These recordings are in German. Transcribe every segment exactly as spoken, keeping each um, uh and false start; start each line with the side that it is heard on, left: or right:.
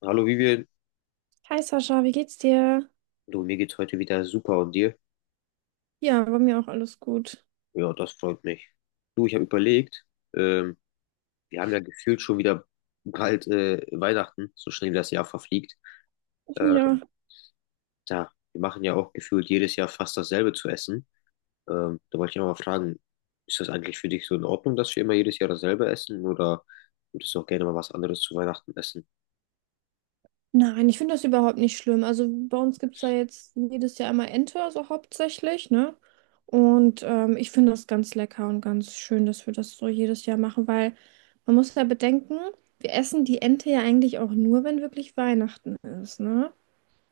left: Hallo Vivian,
right: Hi Sascha, wie geht's dir?
left: du, mir geht's heute wieder super und dir?
right: Ja, bei mir auch alles gut.
left: Ja, das freut mich. Du, ich habe überlegt, ähm, wir haben ja gefühlt schon wieder bald äh, Weihnachten, so schnell wie das Jahr verfliegt. Äh,
right: Ja.
left: da, Wir machen ja auch gefühlt jedes Jahr fast dasselbe zu essen. Ähm, da wollte ich auch mal fragen, ist das eigentlich für dich so in Ordnung, dass wir immer jedes Jahr dasselbe essen, oder würdest du auch gerne mal was anderes zu Weihnachten essen?
right: Nein, ich finde das überhaupt nicht schlimm. Also bei uns gibt es ja jetzt jedes Jahr einmal Ente, also hauptsächlich, ne? Und ähm, ich finde das ganz lecker und ganz schön, dass wir das so jedes Jahr machen, weil man muss ja bedenken, wir essen die Ente ja eigentlich auch nur, wenn wirklich Weihnachten ist, ne?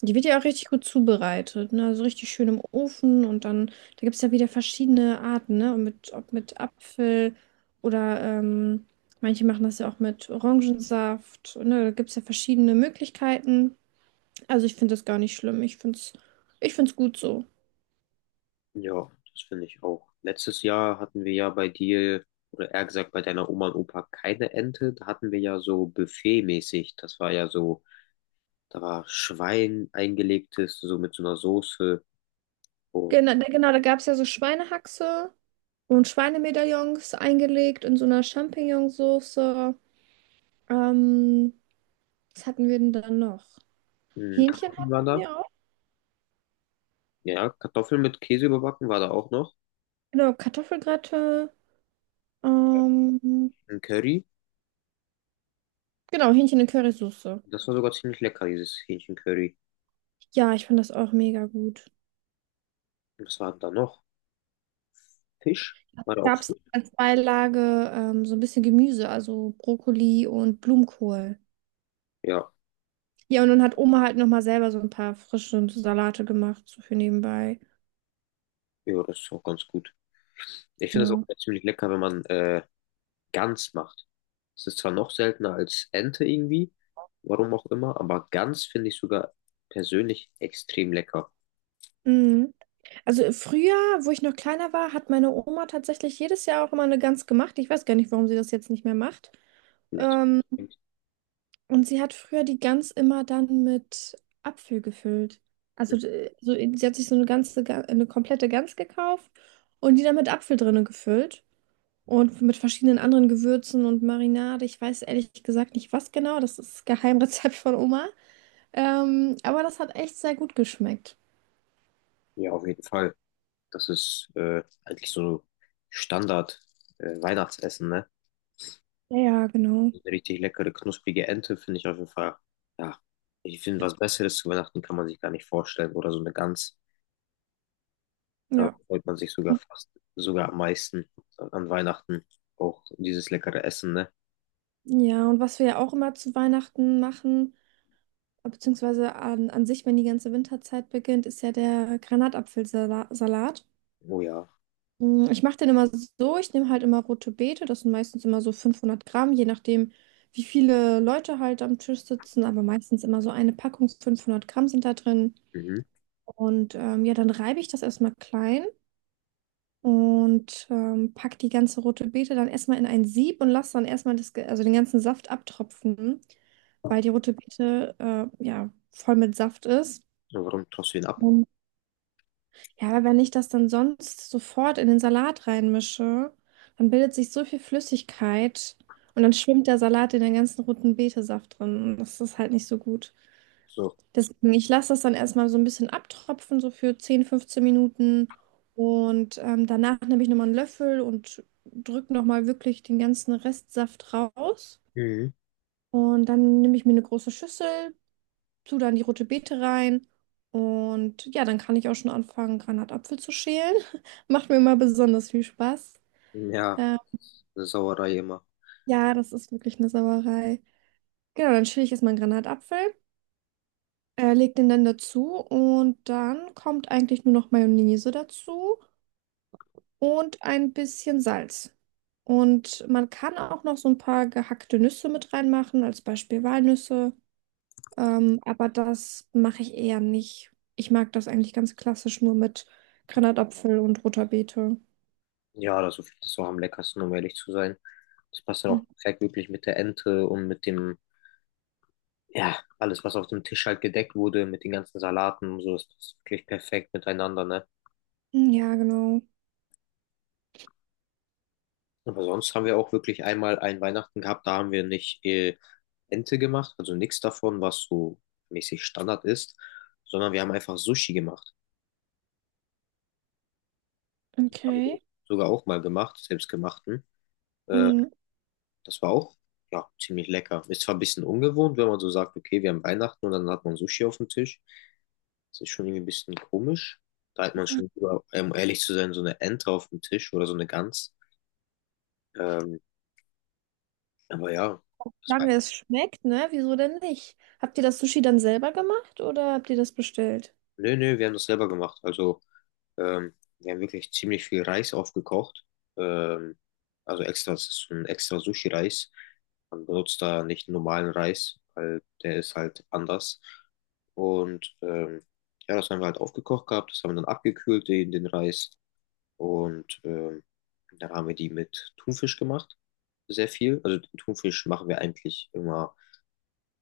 right: Die wird ja auch richtig gut zubereitet, ne? Also richtig schön im Ofen und dann, da gibt es ja wieder verschiedene Arten, ne? Und mit, ob mit Apfel oder ähm, manche machen das ja auch mit Orangensaft, ne? Da gibt es ja verschiedene Möglichkeiten. Also ich finde das gar nicht schlimm. Ich finde es, ich finde es gut so.
left: Ja, das finde ich auch. Letztes Jahr hatten wir ja bei dir, oder eher gesagt bei deiner Oma und Opa, keine Ente. Da hatten wir ja so buffetmäßig. Das war ja so, da war Schwein eingelegtes, so mit so einer Soße und
right: Genau, da- genau, da gab es ja so Schweinehaxe und Schweinemedaillons eingelegt in so einer Champignonsauce. Ähm, Was hatten wir denn dann noch?
left: mh,
right: Hähnchen
left: Kartoffeln waren
right: hatten
left: da.
right: wir auch.
left: Ja, Kartoffeln mit Käse überbacken war da auch noch.
right: Genau, Kartoffelgratin. Ähm,
left: Ein Curry.
right: genau, Hähnchen in Currysoße.
left: Das war sogar ziemlich lecker, dieses Hähnchencurry.
right: Ja, ich fand das auch mega gut.
left: Und was war denn da noch? Fisch? War da auch
right: Gab es
left: Fisch?
right: als Beilage ähm, so ein bisschen Gemüse, also Brokkoli und Blumenkohl.
left: Ja,
right: Ja, und dann hat Oma halt nochmal selber so ein paar frische Salate gemacht, so für nebenbei.
left: ja, das ist auch ganz gut. Ich finde das auch
right: Ja.
left: ziemlich lecker, wenn man äh, Gans macht. Es ist zwar noch seltener als Ente irgendwie, warum auch immer, aber Gans finde ich sogar persönlich extrem lecker.
right: Mhm. Also früher, wo ich noch kleiner war, hat meine Oma tatsächlich jedes Jahr auch immer eine Gans gemacht. Ich weiß gar nicht, warum sie das jetzt nicht mehr macht.
left: Vielleicht-
right: Ähm, Und sie hat früher die Gans immer dann mit Apfel gefüllt. Also d- äh, so, sie hat sich so eine ganze, Ga- eine komplette Gans gekauft und die dann mit Apfel drinne gefüllt. Und mit verschiedenen anderen Gewürzen und Marinade. Ich weiß ehrlich gesagt nicht, was genau. Das ist Geheimrezept von Oma. Ähm, aber das hat echt sehr gut geschmeckt.
left: ja, auf jeden Fall. Das ist äh, eigentlich so Standard äh, Weihnachtsessen, ne?
right: Ja, ja, genau.
left: So eine richtig leckere, knusprige Ente finde ich auf jeden Fall. Ja, ich finde, was Besseres zu Weihnachten kann man sich gar nicht vorstellen. Oder so eine Gans. Darauf
right: Ja.
left: freut man sich sogar fast, sogar am meisten an Weihnachten. Auch dieses leckere Essen, ne?
right: Ja, und was wir ja auch immer zu Weihnachten machen, beziehungsweise an, an sich, wenn die ganze Winterzeit beginnt, ist ja der Granatapfelsalat.
left: Oh ja.
right: Mm, Ich mache den immer so, ich nehme halt immer rote Beete, das sind meistens immer so fünfhundert Gramm, je nachdem, wie viele Leute halt am Tisch sitzen, aber meistens immer so eine Packung, fünfhundert Gramm sind da drin.
left: Mhm.
right: Und ähm, ja, dann reibe ich das erstmal klein und ähm, pack die ganze rote Beete dann erstmal in ein Sieb und lasse dann erstmal das, ge- also den ganzen Saft abtropfen, weil die rote Beete äh, ja voll mit Saft ist.
left: Ja, warum tust du ihn ab?
right: Ja, aber wenn ich das dann sonst sofort in den Salat reinmische, dann bildet sich so viel Flüssigkeit und dann schwimmt der Salat in den ganzen roten Betesaft drin. Und das ist halt nicht so gut.
left: So.
right: Deswegen, ich lasse das dann erstmal so ein bisschen abtropfen, so für zehn fünfzehn Minuten. Und ähm, danach nehme ich nochmal einen Löffel und drücke nochmal wirklich den ganzen Restsaft raus.
left: Mhm.
right: Und dann nehme ich mir eine große Schüssel, tue dann die rote Beete rein und ja, dann kann ich auch schon anfangen, Granatapfel zu schälen. Macht mir immer besonders viel Spaß.
left: Ja,
right: Äh,
left: Sauerei immer.
right: ja, das ist wirklich eine Sauerei. Genau, dann schäle ich erstmal einen Granatapfel, äh, leg den dann dazu und dann kommt eigentlich nur noch Mayonnaise dazu und ein bisschen Salz. Und man kann auch noch so ein paar gehackte Nüsse mit reinmachen, als Beispiel Walnüsse. Ähm, aber das mache ich eher nicht. Ich mag das eigentlich ganz klassisch nur mit Granatapfel und roter Beete.
left: Ja, das ist das auch am leckersten, um ehrlich zu sein. Das passt dann auch
right: Mhm.
left: perfekt wirklich mit der Ente und mit dem, ja, alles, was auf dem Tisch halt gedeckt wurde, mit den ganzen Salaten und so, das passt wirklich perfekt miteinander, ne?
right: Ja, genau.
left: Aber sonst haben wir auch wirklich einmal ein Weihnachten gehabt, da haben wir nicht äh, Ente gemacht, also nichts davon, was so mäßig Standard ist, sondern wir haben einfach Sushi gemacht. Das haben wir
right: Okay.
left: sogar auch mal gemacht, selbstgemachten. Äh,
right: Mhm.
left: Das war auch, ja, ziemlich lecker. Ist zwar ein bisschen ungewohnt, wenn man so sagt, okay, wir haben Weihnachten und dann hat man Sushi auf dem Tisch. Das ist schon irgendwie ein bisschen komisch. Da hat man schon, lieber, um ehrlich zu sein, so eine Ente auf dem Tisch oder so eine Gans. Ähm, aber ja, das war,
right: Solange es schmeckt, ne? Wieso denn nicht? Habt ihr das Sushi dann selber gemacht oder habt ihr das bestellt?
left: nö, nö, wir haben das selber gemacht. Also Ähm, wir haben wirklich ziemlich viel Reis aufgekocht. Ähm, also extra, es ist so ein extra Sushi-Reis. Man benutzt da nicht normalen Reis, weil der ist halt anders. Und ähm, ja, das haben wir halt aufgekocht gehabt. Das haben wir dann abgekühlt, den, den Reis. Und ähm, dann haben wir die mit Thunfisch gemacht. Sehr viel. Also den Thunfisch machen wir eigentlich immer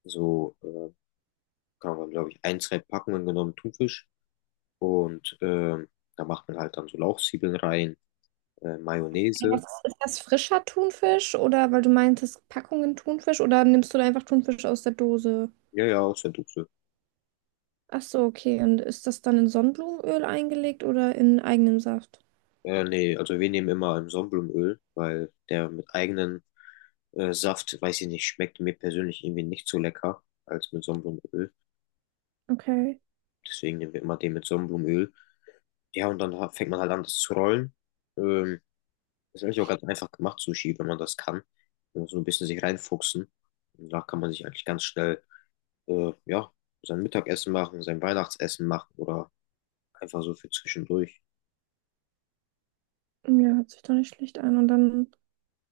left: so, äh, kann man, glaube ich, ein, zwei Packungen genommen Thunfisch. Und ähm, da macht man halt dann so Lauchzwiebeln rein. Äh,
right: Ja, was
left: Mayonnaise.
right: ist ist das frischer Thunfisch oder weil du meintest Packungen Thunfisch oder nimmst du da einfach Thunfisch aus der Dose?
left: Ja, ja, aus der Dose.
right: Ach so, okay. Und ist das dann in Sonnenblumenöl eingelegt oder in eigenem Saft?
left: Äh, nee, also wir nehmen immer ein Sonnenblumenöl, weil der mit eigenen äh, Saft, weiß ich nicht, schmeckt mir persönlich irgendwie nicht so lecker als mit Sonnenblumenöl.
right: Okay.
left: Deswegen nehmen wir immer den mit Sonnenblumenöl. Ja, und dann ha- fängt man halt an, das zu rollen. Ähm, Ist eigentlich auch ganz einfach gemacht, Sushi, wenn man das kann. Man muss so ein bisschen sich reinfuchsen. Und da kann man sich eigentlich ganz schnell, äh, ja, sein Mittagessen machen, sein Weihnachtsessen machen oder einfach so für zwischendurch.
right: Ja, hört sich doch nicht schlecht an. Und dann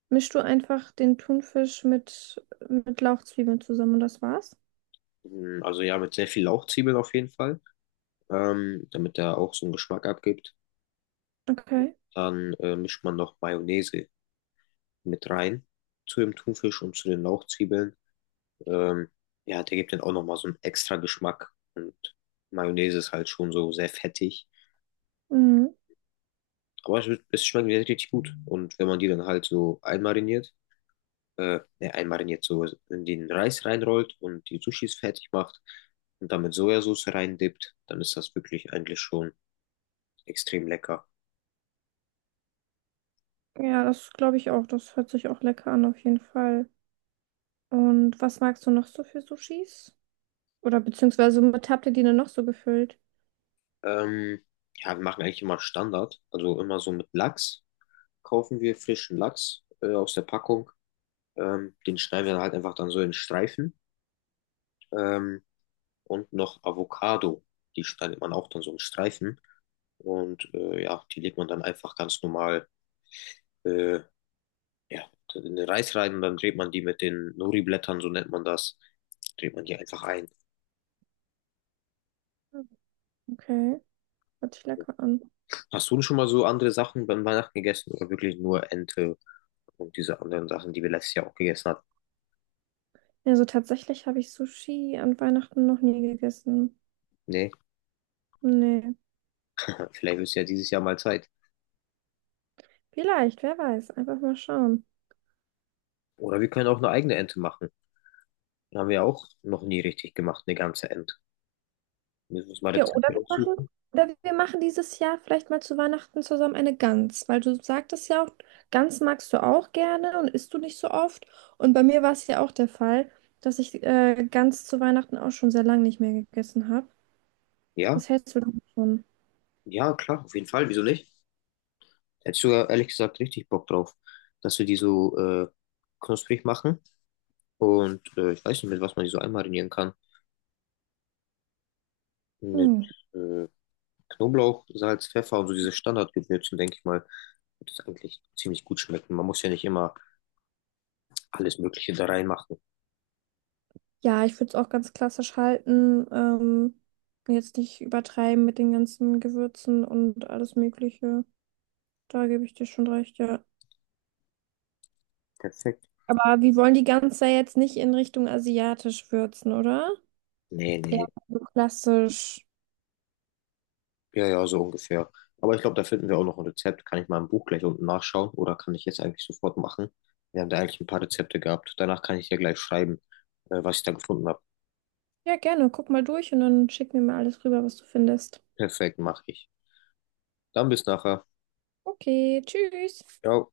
right: mischst du einfach den Thunfisch mit, mit Lauchzwiebeln zusammen und das war's?
left: Mm, also ja, mit sehr viel Lauchzwiebeln auf jeden Fall. Ähm, damit er auch so einen Geschmack abgibt.
right: Okay.
left: Dann äh, mischt man noch Mayonnaise mit rein zu dem Thunfisch und zu den Lauchzwiebeln. Ähm, ja, der gibt dann auch nochmal so einen extra Geschmack. Und Mayonnaise ist halt schon so sehr fettig.
right: Mhm.
left: Aber es, es schmeckt richtig gut. Und wenn man die dann halt so einmariniert, äh, ne, einmariniert so in den Reis reinrollt und die Sushis fertig macht und dann mit Sojasauce reindippt, dann ist das wirklich eigentlich schon extrem lecker.
right: Ja, das glaube ich auch. Das hört sich auch lecker an, auf jeden Fall. Und was magst du noch so für Sushis? Oder beziehungsweise mit habt ihr die denn noch so gefüllt?
left: Ähm, ja, wir machen eigentlich immer Standard. Also immer so mit Lachs, kaufen wir frischen Lachs äh, aus der Packung. Ähm, den schneiden wir dann halt einfach dann so in Streifen. Ähm, und noch Avocado. Die schneidet man auch dann so in Streifen. Und äh, ja, die legt man dann einfach ganz normal äh, ja, in den Reis rein und dann dreht man die mit den Nori-Blättern, so nennt man das, dreht man die einfach ein.
right: Okay, hört sich lecker an.
left: Hast du schon mal so andere Sachen beim Weihnachten gegessen oder wirklich nur Ente und diese anderen Sachen, die wir letztes Jahr auch gegessen hatten?
right: Also tatsächlich habe ich Sushi an Weihnachten noch nie gegessen.
left: Nee.
right: Nee,
left: Vielleicht ist ja dieses Jahr mal Zeit.
right: vielleicht, wer weiß. Einfach mal schauen.
left: Oder wir können auch eine eigene Ente machen. Haben wir auch noch nie richtig gemacht, eine ganze Ente. Müssen wir uns mal
right: Ja, oder
left: Rezepte
right: wir machen,
left: raussuchen.
right: oder wir machen dieses Jahr vielleicht mal zu Weihnachten zusammen eine Gans, weil du sagtest ja auch, Gans magst du auch gerne und isst du nicht so oft. Und bei mir war es ja auch der Fall, dass ich äh, Gans zu Weihnachten auch schon sehr lange nicht mehr gegessen habe.
left: Ja,
right: Was hältst du davon?
left: ja, klar, auf jeden Fall. Wieso nicht? Hätte ich sogar ehrlich gesagt richtig Bock drauf, dass wir die so äh, knusprig machen. Und äh, ich weiß nicht, mit was man die so einmarinieren kann. Mit
right: Hm.
left: äh, Knoblauch, Salz, Pfeffer und so diese Standardgewürzen, denke ich mal, wird es eigentlich ziemlich gut schmecken. Man muss ja nicht immer alles Mögliche da reinmachen.
right: Ja, ich würde es auch ganz klassisch halten. Ähm, jetzt nicht übertreiben mit den ganzen Gewürzen und alles Mögliche. Da gebe ich dir schon recht, ja.
left: Perfekt.
right: Aber wir wollen die Gans ja jetzt nicht in Richtung asiatisch würzen, oder?
left: Nee,
right: Ja,
left: nee.
right: so klassisch.
left: Ja, ja, so ungefähr. Aber ich glaube, da finden wir auch noch ein Rezept. Kann ich mal im Buch gleich unten nachschauen oder kann ich jetzt eigentlich sofort machen? Wir haben da eigentlich ein paar Rezepte gehabt. Danach kann ich dir gleich schreiben, äh, was ich da gefunden habe.
right: Ja, gerne. Guck mal durch und dann schick mir mal alles rüber, was du findest.
left: Perfekt, mache ich. Dann bis nachher.
right: Okay, tschüss.
left: Ciao.